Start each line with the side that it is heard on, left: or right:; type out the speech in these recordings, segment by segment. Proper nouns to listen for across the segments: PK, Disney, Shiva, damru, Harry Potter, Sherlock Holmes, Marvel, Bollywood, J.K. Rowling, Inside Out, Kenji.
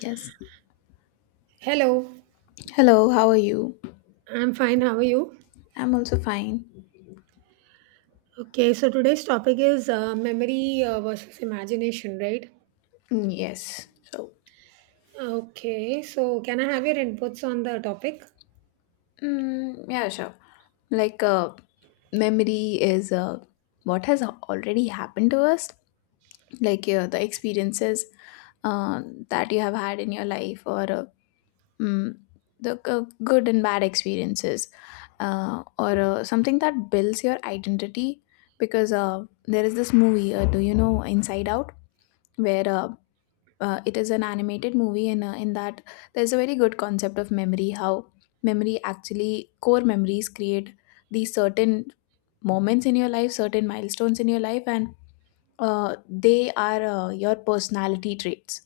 left: Yes.
right: Hello,
left: Hello, how are you?
right: I'm fine. How are you?
left: I'm also fine.
right: Okay, so today's topic is memory versus imagination, right?
left: Yes.
right: Okay, so can I have your inputs on the topic?
left: Sure. Like, uh, Memory is what has already happened to us, the experiences uh, that you have had in your life, or mm, the good and bad experiences, or something that builds your identity. Because there is this movie, do you know Inside Out, where it is an animated movie and in that there's a very good concept of memory, how memory actually, core memories create these certain moments in your life, certain milestones in your life, and they are your personality traits.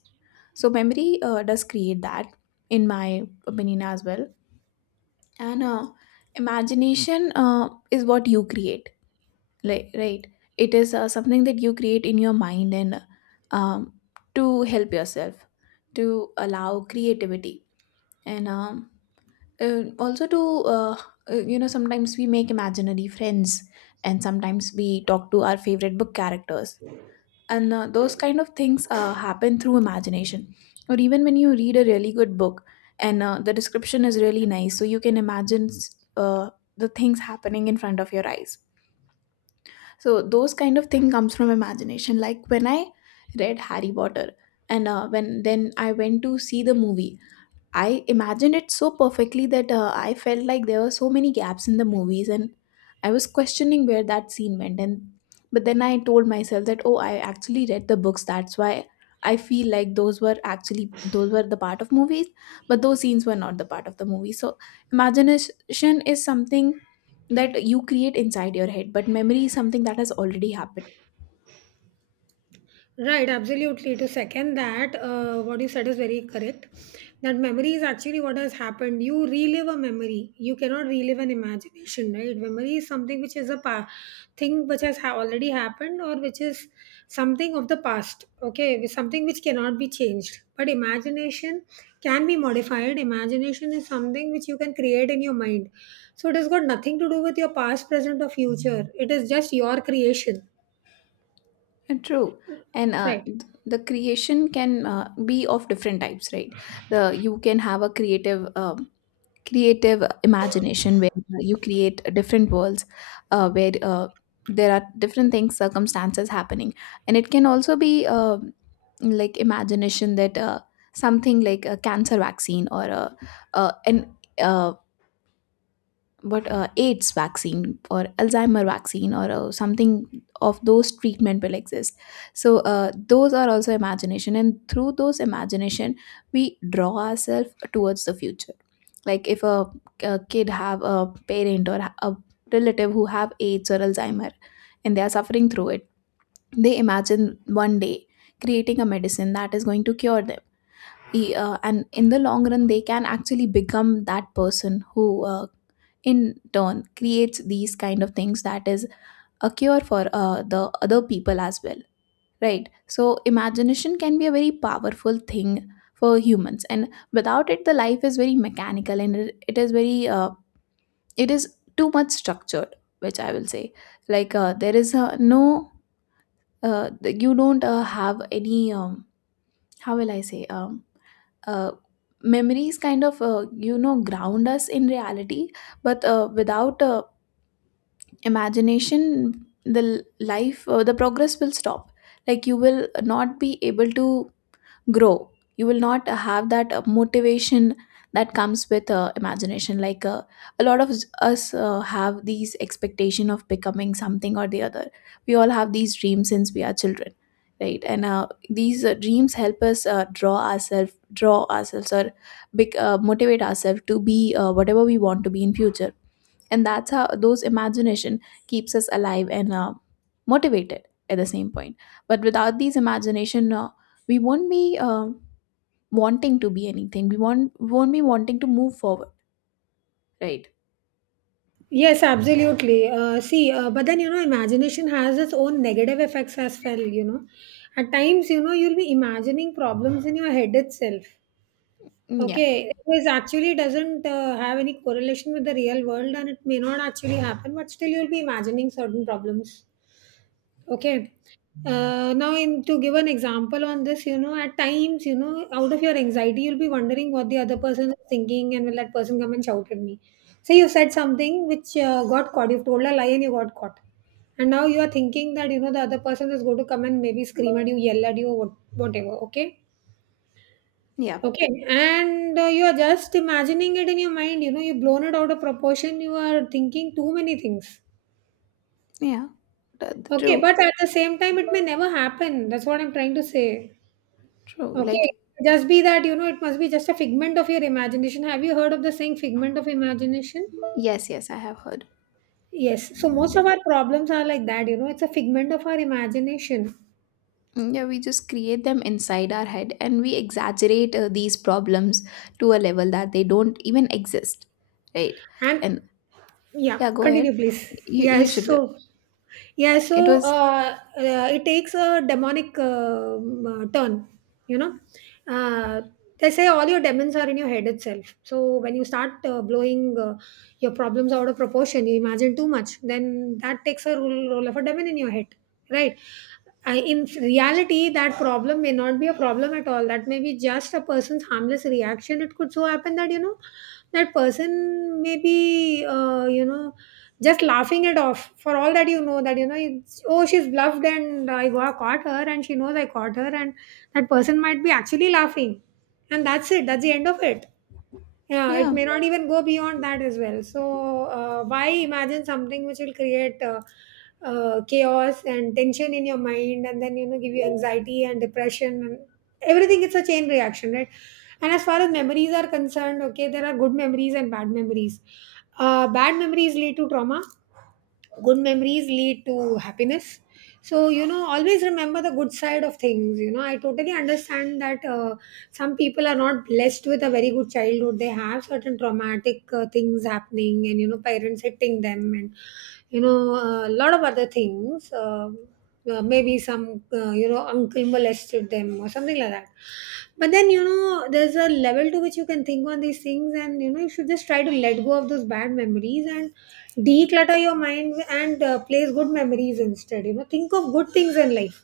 left: So memory does create that, in my opinion as well. And imagination is what you create. Right, right. It is something that you create in your mind, and um, to help yourself, to allow creativity, and also to you know, sometimes we make imaginary friends, and sometimes we talk to our favorite book characters, and those kind of things happen through imagination. Or even when you read a really good book, and the description is really nice, so you can imagine the things happening in front of your eyes. So those kind of thing comes from imagination, like when I read Harry Potter and when then I went to see the movie, I imagined it so perfectly that I felt like there were so many gaps in the movies, and I was questioning where that scene went. And But then I told myself that, oh, I actually read the books, that's why I feel like those were the part of movies, but those scenes were not the part of the movie. So imagination is something that you create inside your head, but memory is something that has already happened.
right: Right, absolutely. To second that, what you said is very correct. That memory is actually what has happened. You relive a memory. You cannot relive an imagination, right? Memory is something which is a thing which has already happened or which is something of the past. Okay, with something which cannot be changed. But imagination can be modified. Imagination is something which you can create in your mind. So it has got nothing to do with your past, present, or future. It is just your creation,
left: And true. And uh,
right: right?
left: th- the creation can be of different types, right? The You can have a creative, creative imagination where you create different worlds, where there are different things, circumstances happening, and it can also be like imagination that, something like a cancer vaccine, or a, an uh, but AIDS vaccine or Alzheimer vaccine, or something of those treatment will exist. So those are also imagination, and through those imagination, we draw ourselves towards the future. Like if a kid have a parent or a relative who have AIDS or Alzheimer, and they are suffering through it, they imagine one day creating a medicine that is going to cure them. And in the long run, they can actually become that person who in turn creates these kind of things, that is a cure for the other people as well. Right, so imagination can be a very powerful thing for humans, and without it the life is very mechanical, and it is very it is too much structured, which I will say, like there is no uh, you don't have any, how will I say uh memories kind of you know, ground us in reality. But without imagination, life, the progress will stop. Like, you will not be able to grow, you will not have that motivation that comes with imagination. A lot of us have these expectation of becoming something or the other. We all have these dreams since we are children, right? And these dreams help us draw ourselves, or motivate ourselves, to be whatever we want to be in future. And that's how those imagination keeps us alive and motivated at the same point. But without these imagination, we won't be wanting to be anything, we won't, we won't be wanting to move forward, right?
right: Yes, absolutely. See, but then, you know, imagination has its own negative effects as well. You know, at times, you know, you'll be imagining problems in your head itself.
left: Mm, yeah,
right: Okay, this actually doesn't have any correlation with the real world, and it may not actually happen, but still, you'll be imagining certain problems. Okay. Now, in to give an example on this, you know, at times, you know, out of your anxiety, you'll be wondering what the other person is thinking, and will that person come and shout at me? Say you said something which got caught. You've told a lie and you got caught, and now you are thinking that, you know, the other person is going to come and maybe scream at you, yell at you, what, whatever. Okay,
left: yeah,
right: okay, and you are just imagining it in your mind. You know, you've blown it out of proportion. You are thinking too many things.
left: yeah.
right: Okay,
left: True,
right: but at the same time, it may never happen. That's what I'm trying to say.
left: true.
right: Okay,
left: Like,
right: just be that, you know, it must be just a figment of your imagination. Have you heard of the saying figment of imagination?
left: yes, yes, I have heard.
right: Yes. So most of our problems are like that, you know, it's a figment of our imagination.
left: Mm, yeah, we just create them inside our head and we exaggerate these problems to a level that they don't even exist, right.
right: And
left: And
right: yeah,
left: yeah, go ahead,
right: continue please.
left: you
right: Yes,
left: should go.
right: so yeah, so
left: It was,
right: it takes a demonic turn, you know. uh, they say all your demons are in your head itself, so when you start blowing your problems out of proportion, you imagine too much, then that takes a role, role of a demon in your head, right? I, in reality, that problem may not be a problem at all. That may be just a person's harmless reaction. It could so happen that, you know, that person may be, you know, just laughing it off. For all that, you know, it's, oh, she's bluffed and I got caught her and she knows I caught her, and that person might be actually laughing. And that's it. That's the end of it. Yeah, it
left: yeah,
right: may not even go beyond that as well. So why imagine something which will create chaos and tension in your mind, and then, you know, give you anxiety and depression and everything? It's a chain reaction, right? And as far as memories are concerned, okay, there are good memories and bad memories. Bad memories lead to trauma, good memories lead to happiness. So, you know, always remember the good side of things. You know, I totally understand that some people are not blessed with a very good childhood. They have certain traumatic things happening, and you know, parents hitting them, and you know, a lot of other things. Well, maybe some, you know, uncle molested them or something like that. But then, you know, there's a level to which you can think on these things, and you know, you should just try to let go of those bad memories and declutter your mind, and place good memories instead. You know, think of good things in life.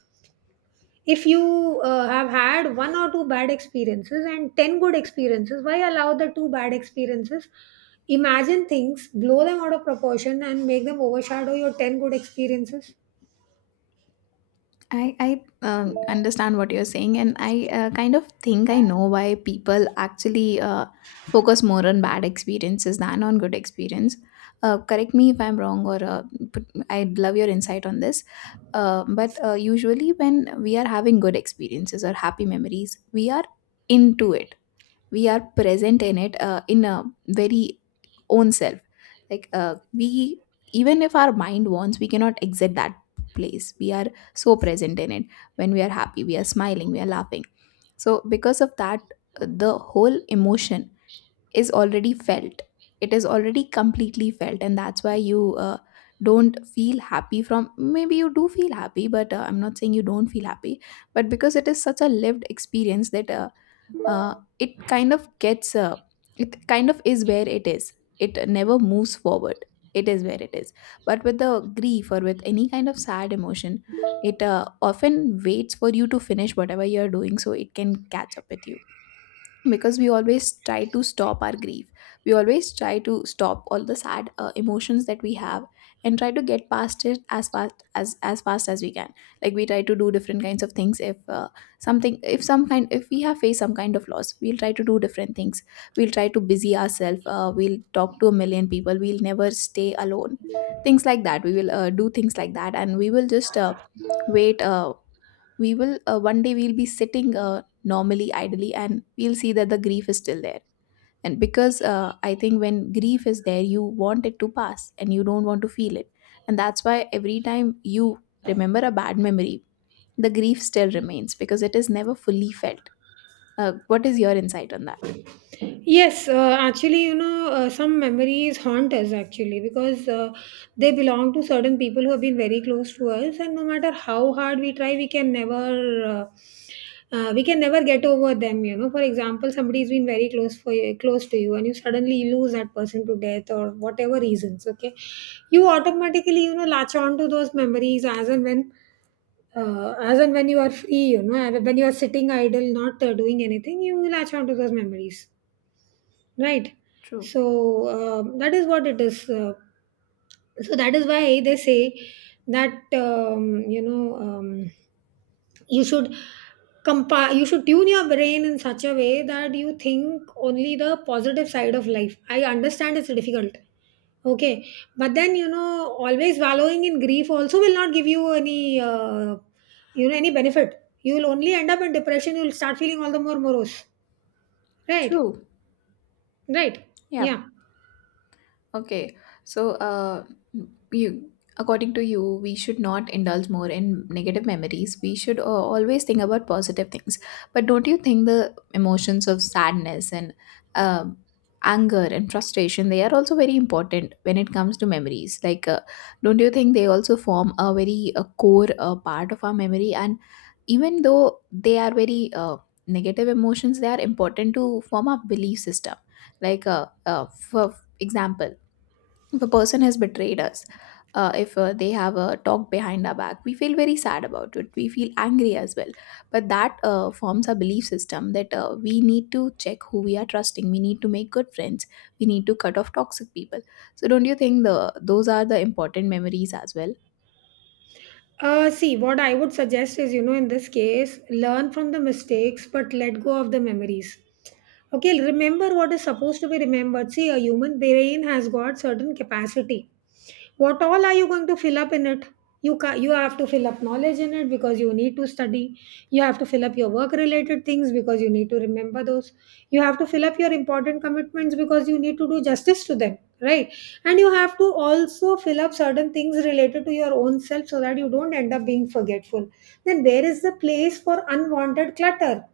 right: If you have had one or two bad experiences and 10 good experiences, why allow the two bad experiences imagine things, blow them out of proportion, and make them overshadow your 10 good experiences?
left: I understand what you're saying, and I kind of think I know why people actually focus more on bad experiences than on good experience. Correct me if I'm wrong, or put, I'd love your insight on this. But usually, when we are having good experiences or happy memories, we are into it, we are present in it in a very own self. We, even if our mind wants, we cannot exit that place, we are so present in it. When we are happy, we are smiling, we are laughing. So because of that, the whole emotion is already felt, it is already completely felt. And that's why you don't feel happy from, maybe you do feel happy, but I'm not saying you don't feel happy. But because it is such a lived experience that, it kind of gets it kind of is where it is, it never moves forward, it is where it is. But with the grief, or with any kind of sad emotion, it often waits for you to finish whatever you're doing, so it can catch up with you. Because we always try to stop our grief, we always try to stop all the sad emotions that we have, and try to get past it as fast as we can. Like, we try to do different kinds of things. If something if some kind if we have faced some kind of loss, we'll try to do different things, we'll try to busy ourselves, we'll talk to a million people, we'll never stay alone, things like that. We will do things like that, and we will just wait we will One day we'll be sitting normally idly, and we'll see that the grief is still there. And because, I think, when grief is there, you want it to pass, and you don't want to feel it. And that's why every time you remember a bad memory, the grief still remains, because it is never fully felt. Uh, what is your insight on that?
right: Yes, actually, you know, some memories haunt us actually because they belong to certain people who have been very close to us, and no matter how hard we try, we can never. We can never get over them. You know, for example, somebody's been very close for you, close to you, and you suddenly lose that person to death or whatever reasons. Okay, you automatically, you know, latch on to those memories as and when, as and when you are free, you know, and when you are sitting idle, not doing anything, you latch on to those memories, right?
left: True,
right: So that is what it is. So that is why they say that, you know, you should you should tune your brain in such a way that you think only the positive side of life. I understand it's difficult. Okay, but then, you know, always wallowing in grief also will not give you any you know, any benefit. You will only end up in depression. You will start feeling all the more morose, right?
left: true,
right: Right.
left: yeah.
right: Yeah.
left: Okay, so you, according to you, we should not indulge more in negative memories, we should always think about positive things. But don't you think the emotions of sadness and, uh, anger and frustration, they are also very important when it comes to memories? Like, don't you think they also form a very core part of our memory? And even though they are very negative emotions, they are important to form our belief system. Like, for example, if a person has betrayed us, if they have talked behind our back, we feel very sad about it, we feel angry as well. But that forms our belief system, that we need to check who we are trusting, we need to make good friends, we need to cut off toxic people. So, don't you think the those are the important memories as well?
right: See, what I would suggest is, you know, in this case, learn from the mistakes but let go of the memories. Okay, remember what is supposed to be remembered. See, a human brain has got certain capacity. What all are you going to fill up in it? You you have to fill up knowledge in it because you need to study. You have to fill up your work related things because you need to remember those. You have to fill up your important commitments because you need to do justice to them, right? And you have to also fill up certain things related to your own self so that you don't end up being forgetful. Then there is the place for unwanted clutter.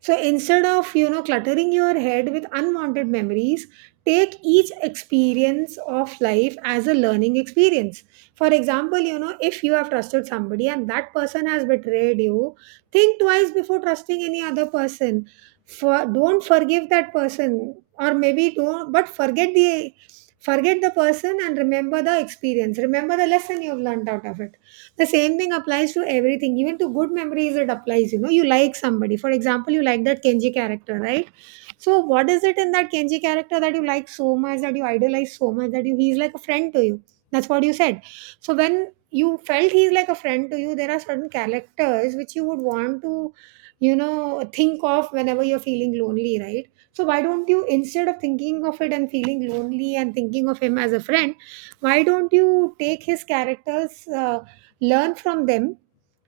right: So instead of, you know, cluttering your head with unwanted memories, take each experience of life as a learning experience. For example, you know, if you have trusted somebody and that person has betrayed you, think twice before trusting any other person. For don't forgive that person, or maybe don't, but forget the person and remember the experience. Remember the lesson you've learned out of it. The same thing applies to everything, even to good memories, it applies. You know, you like somebody. For example, you like that Kenji character, right? So what is it in that Kenji character that you like so much, that you idolize so much, that you he's like a friend to you? That's what you said. So when you felt he's like a friend to you, there are certain characters which you would want to, you know, think of whenever you're feeling lonely, right? So why don't you, instead of thinking of it and feeling lonely and thinking of him as a friend, why don't you take his characters, learn from them,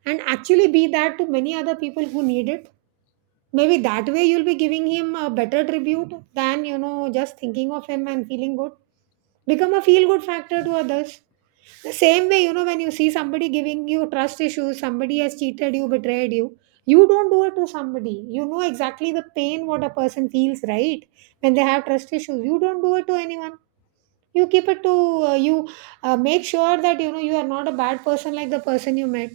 right: and actually be that to many other people who need it? Maybe that way you'll be giving him a better tribute than, you know, just thinking of him and feeling good. Become a feel good factor to others. The same way, you know, when you see somebody giving you trust issues, somebody has cheated you, betrayed you, you don't do it to somebody. You know exactly the pain what a person feels, right? When they have trust issues, you don't do it to anyone. You keep it to you. Make sure that you know you are not a bad person like the person you met.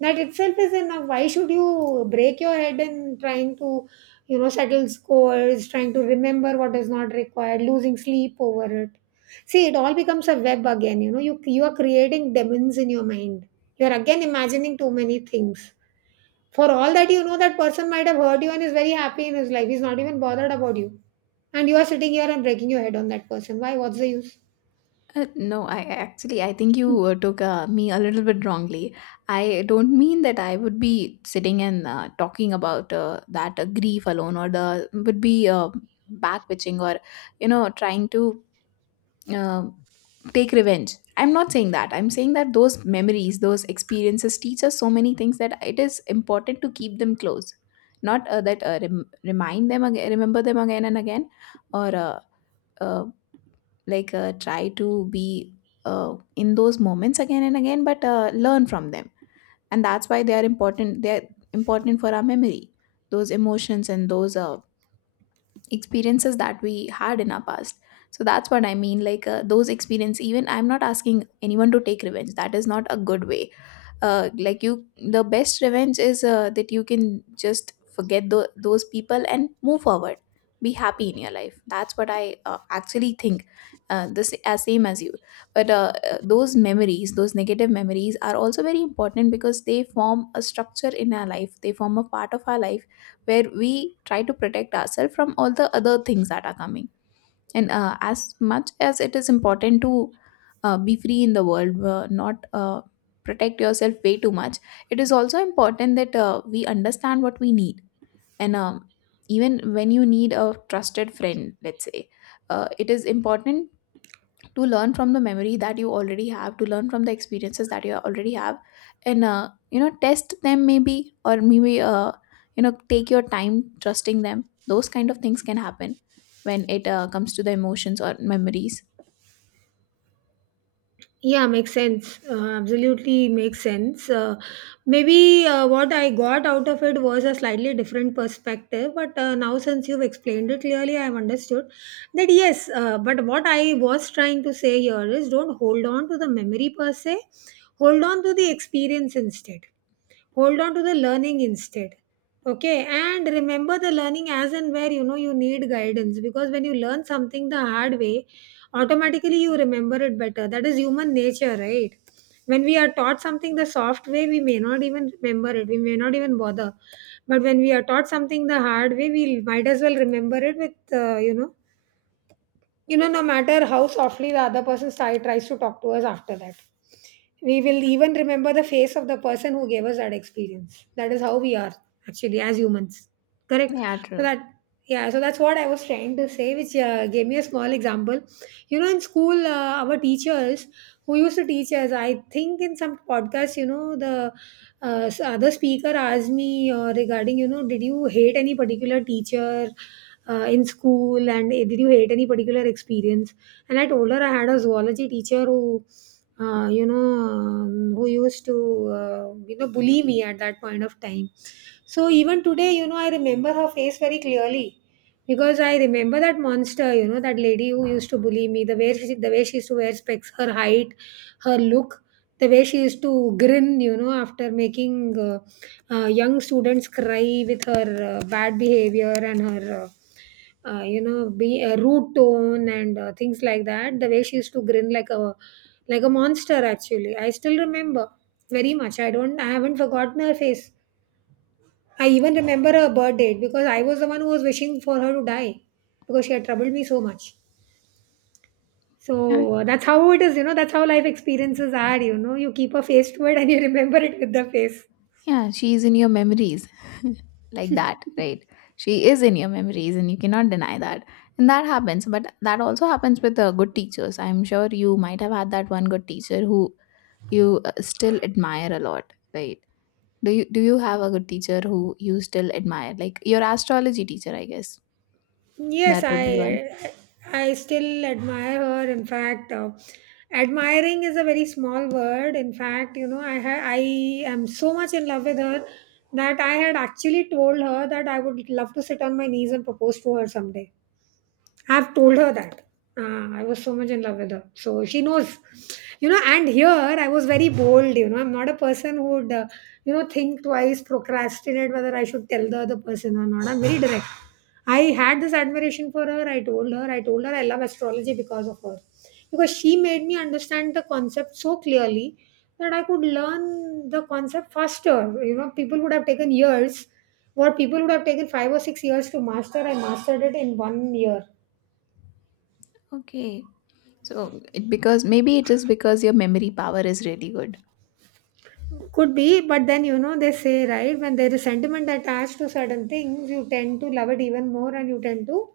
right: That itself is enough. Why should you break your head in trying to, you know, settle scores, trying to remember what is not required, losing sleep over it? See, it all becomes a web again. You know, you are creating demons in your mind. You are again imagining too many things. For all that you know, that person might have hurt you and is very happy in his life. He's not even bothered about you, and you are sitting here and breaking your head on that person. Why? What's the use?
left: No, I actually, I think you took me a little bit wrongly. I don't mean that I would be sitting and talking about that grief alone, or the would be back bitching, or you know, trying to uh, take revenge. I'm not saying that. I'm saying that those memories, those experiences teach us so many things that it is important to keep them close, not that rem- remind them again, remember them again and again, or uh, try to be in those moments again and again, but learn from them. And that's why they are important, they're important for our memory, those emotions and those experiences that we had in our past. So that's what I mean, those experience, even I'm not asking anyone to take revenge, that is not a good way. Uh, like you the best revenge is that you can just forget those people and move forward, be happy in your life. That's what I actually think, this as same as you. But those memories, those negative memories are also very important, because they form a structure in our life, they form a part of our life where we try to protect ourselves from all the other things that are coming. And as much as it is important to be free in the world, not protect yourself way too much, it is also important that we understand what we need. And even when you need a trusted friend, let's say, it is important to learn from the memory that you already have to learn from the experiences that you already have and test them maybe or maybe take your time trusting them. Those kind of things can happen when it comes to the emotions or memories.
right: Yeah, makes sense. Absolutely makes sense. Maybe what I got out of it was a slightly different perspective, but now since you've explained it clearly, I've understood that yes, but what I was trying to say here is don't hold on to the memory per se, hold on to the experience instead, hold on to the learning instead. Okay, and remember the learning as and where you know you need guidance, because when you learn something the hard way, automatically you remember it better. That is human nature, right? When we are taught something the soft way, we may not even remember it, we may not even bother. But when we are taught something the hard way, we might as well remember it with no matter how softly the other person side tries to talk to us. After that, we will even remember the face of the person who gave us that experience. That is how we are actually, as humans. Correct.
left: Yeah,
right: so
left: true.
right: that yeah, so that's what I was trying to say, which gave me a small example. You know, in school, our teachers who used to teach us, I think in some podcast, you know, the other speaker asked me regarding, you know, did you hate any particular teacher in school, and did you hate any particular experience? And I told her I had a zoology teacher who, who used to, you know, bully me at that point of time. So even today, you know, I remember her face very clearly, because I remember that monster, you know, that lady who used to bully me, the way she used to wear specs, her height, her look, the way she used to grin, you know, after making young students cry with her bad behavior and her you know, be a rude tone, and things like that, the way she used to grin like a monster. Actually, I still remember very much. I haven't forgotten her face. I even remember her birth date, because I was the one who was wishing for her to die, because she had troubled me so much.
left: Yeah,
right: So that's how it is, you know, that's how life experiences are. You know, you keep a face to it, and you remember it with the face.
left: yeah, she is in your memories like that, right? She is in your memories and you cannot deny that. And that happens, but that also happens with good teachers. I'm sure you might have had that one good teacher who you still admire a lot, right? Do you have a good teacher who you still admire? Like your astrology teacher, I guess.
right: Yes,
left: That would be one.
right: I still admire her. In fact, admiring is a very small word. In fact, you know, I am so much in love with her that I had actually told her that I would love to sit on my knees and propose to her someday. I've told
left: Oh,
right: her that. I was so much in love with her. So she knows, you know, and here I was very bold. You know, I'm not a person who would, you know, think twice, procrastinate whether I should tell the other person or not. I'm very direct. I had this admiration for her. I told her I love astrology because of her, because she made me understand the concept so clearly that I could learn the concept faster. You know, people would have taken years. What people would have taken 5 or 6 years to master, I mastered it in one year.
left: okay. So it because maybe it is because your memory power is really good.
right: Could be, but then you know they say, right, when there is sentiment attached to certain things, you tend to love it even more, and you tend to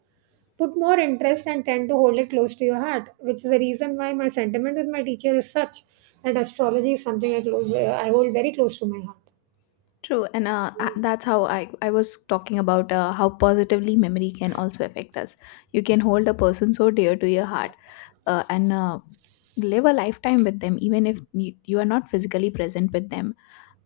right: put more interest and tend to hold it close to your heart, which is the reason why my sentiment with my teacher is such that astrology is something I close, I hold very close to my heart.
left: True, and that's how I was talking about how positively memory can also affect us. You can hold a person so dear to your heart, and live a lifetime with them, even if you are not physically present with them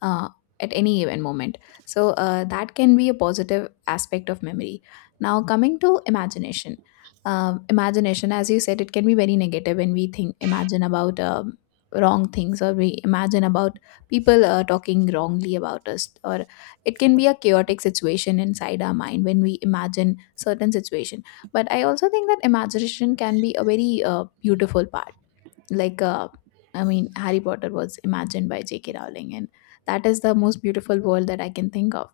left: uh, at any given moment. So that can be a positive aspect of memory. Now, coming to imagination, imagination, as you said, it can be very negative when we think, imagine about wrong things, or we imagine about people talking wrongly about us, or it can be a chaotic situation inside our mind when we imagine certain situation. But I also think that imagination can be a very beautiful part, like uh, I mean Harry Potter was imagined by JK Rowling, and that is the most beautiful world that I can think of.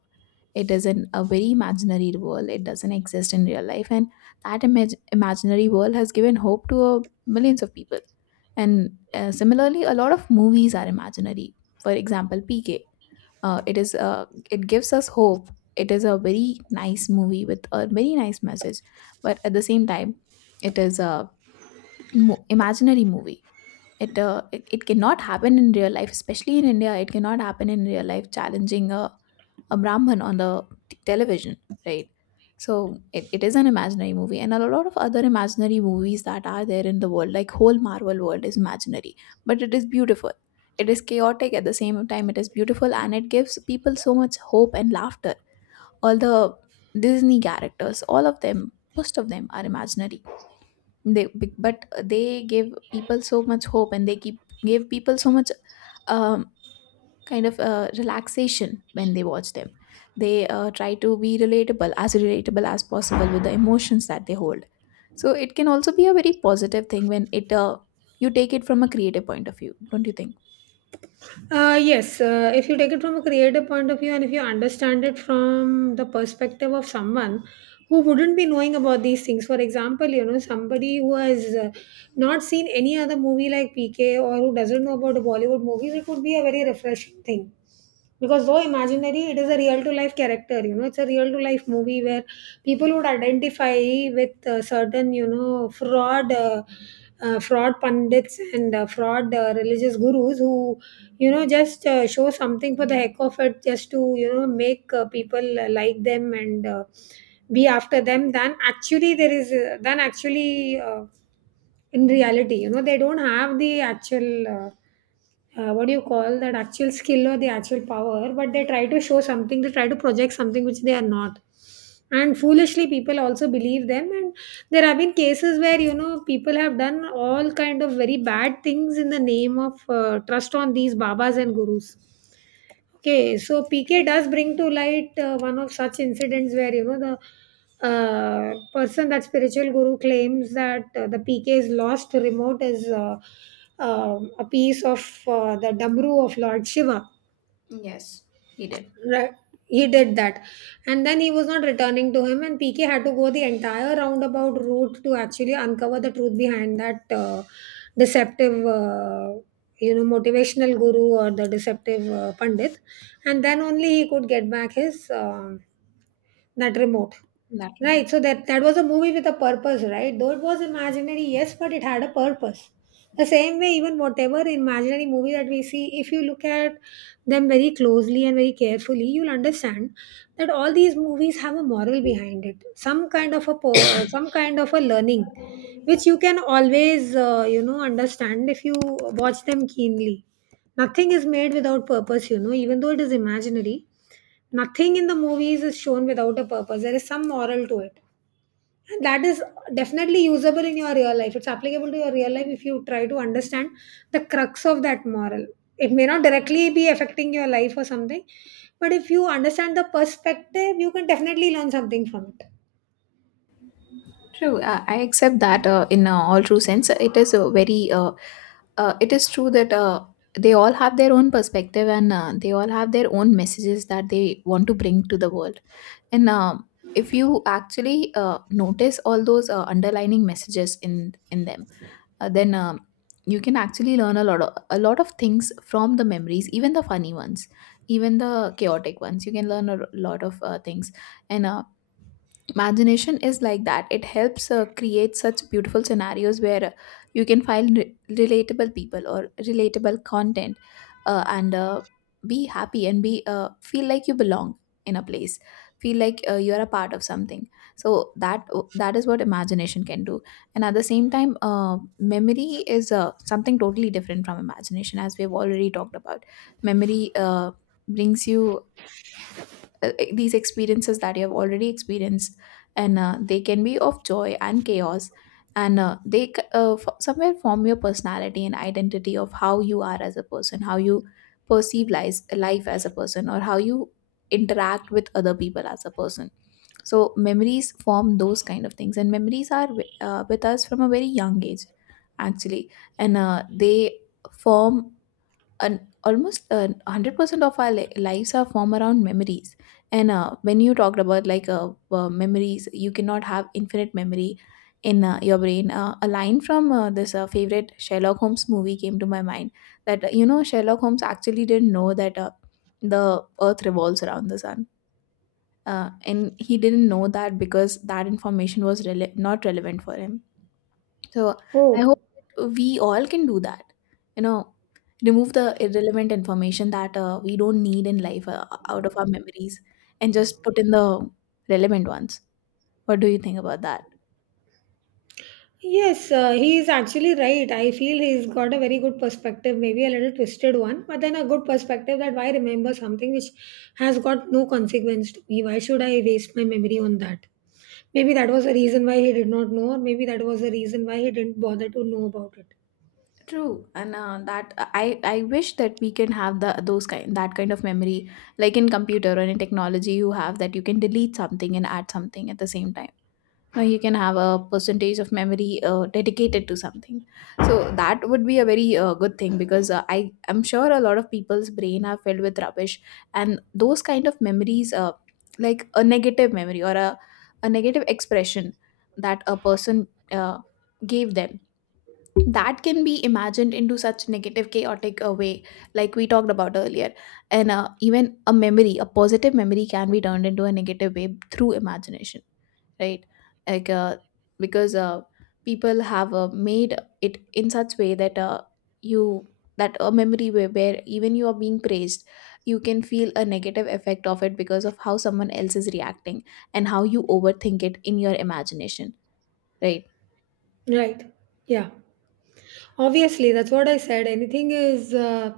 left: It is a very imaginary world. It doesn't exist in real life, and that imaginary world has given hope to millions of people. And similarly, a lot of movies are imaginary. For example, PK, it gives us hope. It is a very nice movie with a very nice message, but at the same time it is a imaginary movie. It cannot happen in real life, especially in India. It cannot happen in real life. Challenging a Brahman on the television, right? So it is an imaginary movie, and a lot of other imaginary movies that are there in the world, like whole Marvel world is imaginary, but it is beautiful. It is chaotic at the same time. It is beautiful, and it gives people so much hope and laughter. All the Disney characters, all of them, most of them are imaginary. They but they give people so much hope, and they keep give people so much um, kind of relaxation when they watch them. They try to be relatable, as relatable as possible, with the emotions that they hold. So it can also be a very positive thing when it you take it from a creative point of view, don't you think?
right: Yes, if you take it from a creative point of view, and if you understand it from the perspective of someone who wouldn't be knowing about these things, for example, you know, somebody who has not seen any other movie like PK, or who doesn't know about the Bollywood movies, it would be a very refreshing thing. Because though imaginary, it is a real to life character. You know, it's a real to life movie where people would identify with certain, you know, fraud. Fraud pundits and fraud religious gurus, who, you know, just show something for the heck of it, just to, you know, make people like them and be after them, than actually there is than actually in reality. You know, they don't have the actual what do you call that, actual skill or the actual power, but they try to show something, they try to project something which they are not, and foolishly people also believe them. And there have been cases where, you know, people have done all kind of very bad things in the name of trust on these babas and gurus. Okay, so PK
left: True.
right: does bring to light one of such incidents where, you know, the person, that spiritual guru, claims that the PK's lost remote is a piece of the damru of Lord Shiva.
left: Yes, he did.
right: Right. He did that. And then he was not returning to him, and PK had to go the entire roundabout route to actually uncover the truth behind that deceptive, you know, motivational guru or the deceptive Pandit. And then only he could get back his that remote.
left: In that remark?
right: Right, so that was a movie with a purpose, right? Though it was imaginary, yes, but it had a purpose. The same way, even whatever imaginary movie that we see, if you look at them very closely and very carefully, you'll understand that all these movies have a moral behind it, some kind of a some kind of a learning, which you can always, you know, understand if you watch them keenly. Nothing is made without purpose. You know, even though it is imaginary, nothing in the movies is shown without a purpose. There is some moral to it, and that is definitely usable in your real life. It's applicable to your real life if you try to understand the crux of that moral. It may not directly be affecting your life or something, but if you understand the perspective, you can definitely learn something from it.
left: True, I accept that in all true sense. It is a very, it is true that they all have their own perspective, and they all have their own messages that they want to bring to the world. And if you actually notice all those underlining messages in them, then you can actually learn a lot of things from the memories, even the funny ones, even the chaotic ones. You can learn a lot of things, and imagination is like that. It helps create such beautiful scenarios where you can find relatable people or relatable content, and be happy and be feel like you belong in a place, feel like you're a part of something. So that is what imagination can do. And at the same time, memory is something totally different from imagination, as we have already talked about. Memory brings you these experiences that you have already experienced, and they can be of joy and chaos, and somewhere form your personality and identity of how you are as a person, how you perceive life as a person, or how you interact with other people as a person. So memories form those kind of things, and memories are with us from a very young age, actually. And they form an almost 100% of our lives are formed around memories. And when you talked about like memories, you cannot have infinite memory in your brain. Uh, a line from this favorite Sherlock Holmes movie came to my mind, that Sherlock Holmes actually didn't know that the Earth revolves around the Sun. And he didn't know that because that information was not relevant for him. So I
right: Oh.
left: hope that we all can do that. You know, remove the irrelevant information that we don't need in life out of our memories, and just put in the relevant ones. What do you think about that?
right: Yes, he is actually right. I feel he's got a very good perspective, maybe a little twisted one, but then a good perspective, that why remember something which has got no consequence to me? Why should I waste my memory on that? Maybe that was the reason why he did not know, or maybe that was the reason why he didn't bother to know about it.
left: True, and that I wish that we can have the those kind that kind of memory, like in computer or in technology. You have that you can delete something and add something at the same time. Now you can have a percentage of memory dedicated to something. So that would be a very good thing, because I'm sure a lot of people's brain are filled with rubbish. And those kind of memories, like a negative memory or a negative expression that a person uh, gave them, that can be imagined into such negative chaotic a way, like we talked about earlier. And even a memory, a positive memory, can be turned into a negative way through imagination, right? like because people have made it in such way that you that a memory where even you are being praised, you can feel a negative effect of it because of how someone else is reacting and how you overthink it in your imagination, right?
right: Right. Yeah. Obviously, that's what I said. Anything is uh,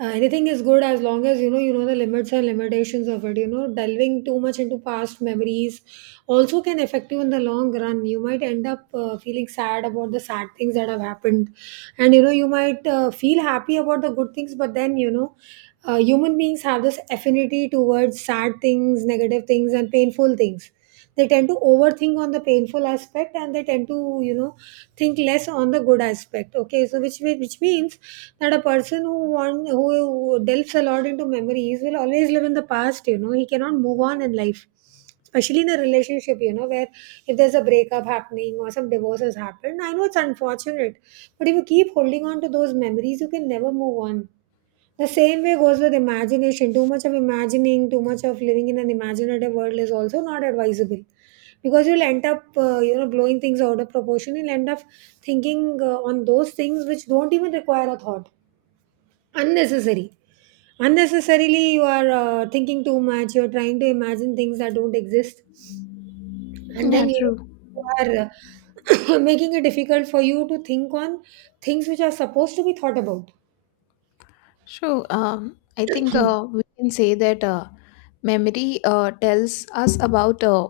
right: uh, Anything is good as long as you know, you know the limits and limitations of it. You know, delving too much into past memories also can affect you in the long run. You might end up feeling sad about the sad things that have happened, and you know you might feel happy about the good things, but then you know. Human beings have this affinity towards sad things, negative things, and painful things. They tend to overthink on the painful aspect, and they tend to, you know, think less on the good aspect. Okay, so which means that a person who delves a lot into memories will always live in the past. You know, he cannot move on in life, especially in a relationship, you know, where if there's a breakup happening or some divorce has happened, I know it's unfortunate, but if you keep holding on to those memories, you can never move on. The same way goes with imagination. Too much of imagining, too much of living in an imaginative world is also not advisable, because you'll end up, you know, blowing things out of proportion. You'll end up thinking on those things which don't even require a thought, unnecessary. Unnecessarily, you are thinking too much. You're trying to imagine things that don't exist.
left: Yeah,
right: Then you
left: true.
right: are making it difficult for you to think on things which are supposed to be thought about.
left: So I think we can say that memory tells us about uh,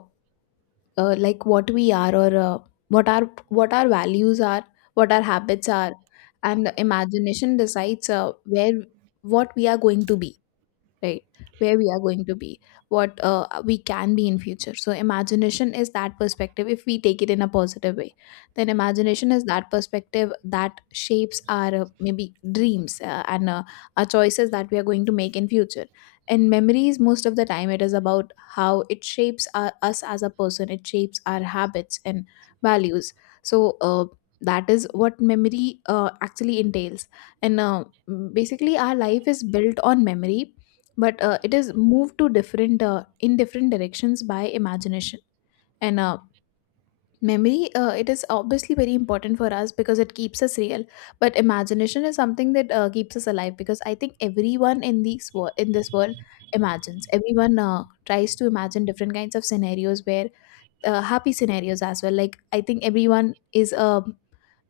left: uh, like what we are, or what our values are, what our habits are. And imagination decides where what we are going to be, right? Where we are going to be, what we can be in future. So imagination is that perspective, if we take it in a positive way. Then imagination is that perspective that shapes our maybe dreams and our choices that we are going to make in future. And memories, most of the time, it is about how it shapes us as a person. It shapes our habits and values. So that is what memory actually entails. And basically our life is built on memory, but it is moved to different in different directions by imagination. And memory, it is obviously very important for us because it keeps us real. But imagination is something that keeps us alive, because I think everyone in these in this world imagines. Everyone tries to imagine different kinds of scenarios where happy scenarios as well. Like I think everyone is a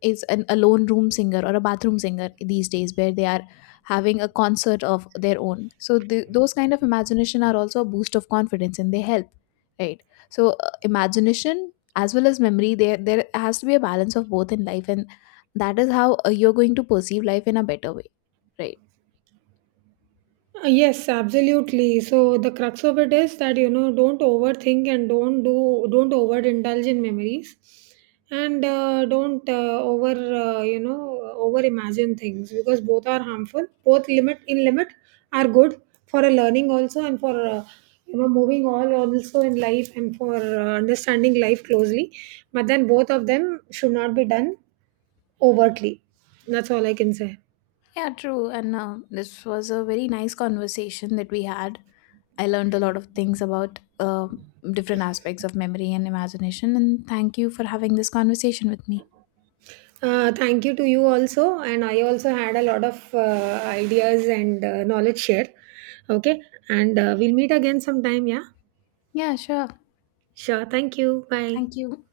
left: is an alone room singer or a bathroom singer these days, where they are having a concert of their own. So those kind of imagination are also a boost of confidence, and they help, right? So imagination as well as memory, there has to be a balance of both in life, and that is how you're going to perceive life in a better way, right?
right: Yes, absolutely. So the crux of it is that, you know, don't overthink and don't overindulge in memories, and don't over you know, over imagine things, because both are harmful. Both, limit in limit, are good for a learning also, and for you know, moving all also in life, and for understanding life closely. But then both of them should not be done overtly. That's all I can say.
left: Yeah, true. And this was a very nice conversation that we had. I learned a lot of things about different aspects of memory and imagination, and thank you for having this conversation with me.
right: Thank you to you also, and I also had a lot of ideas and knowledge share. Okay, and we'll meet again sometime. Yeah,
left: Yeah, sure.
right: sure. Thank you. Bye.
left: Thank you.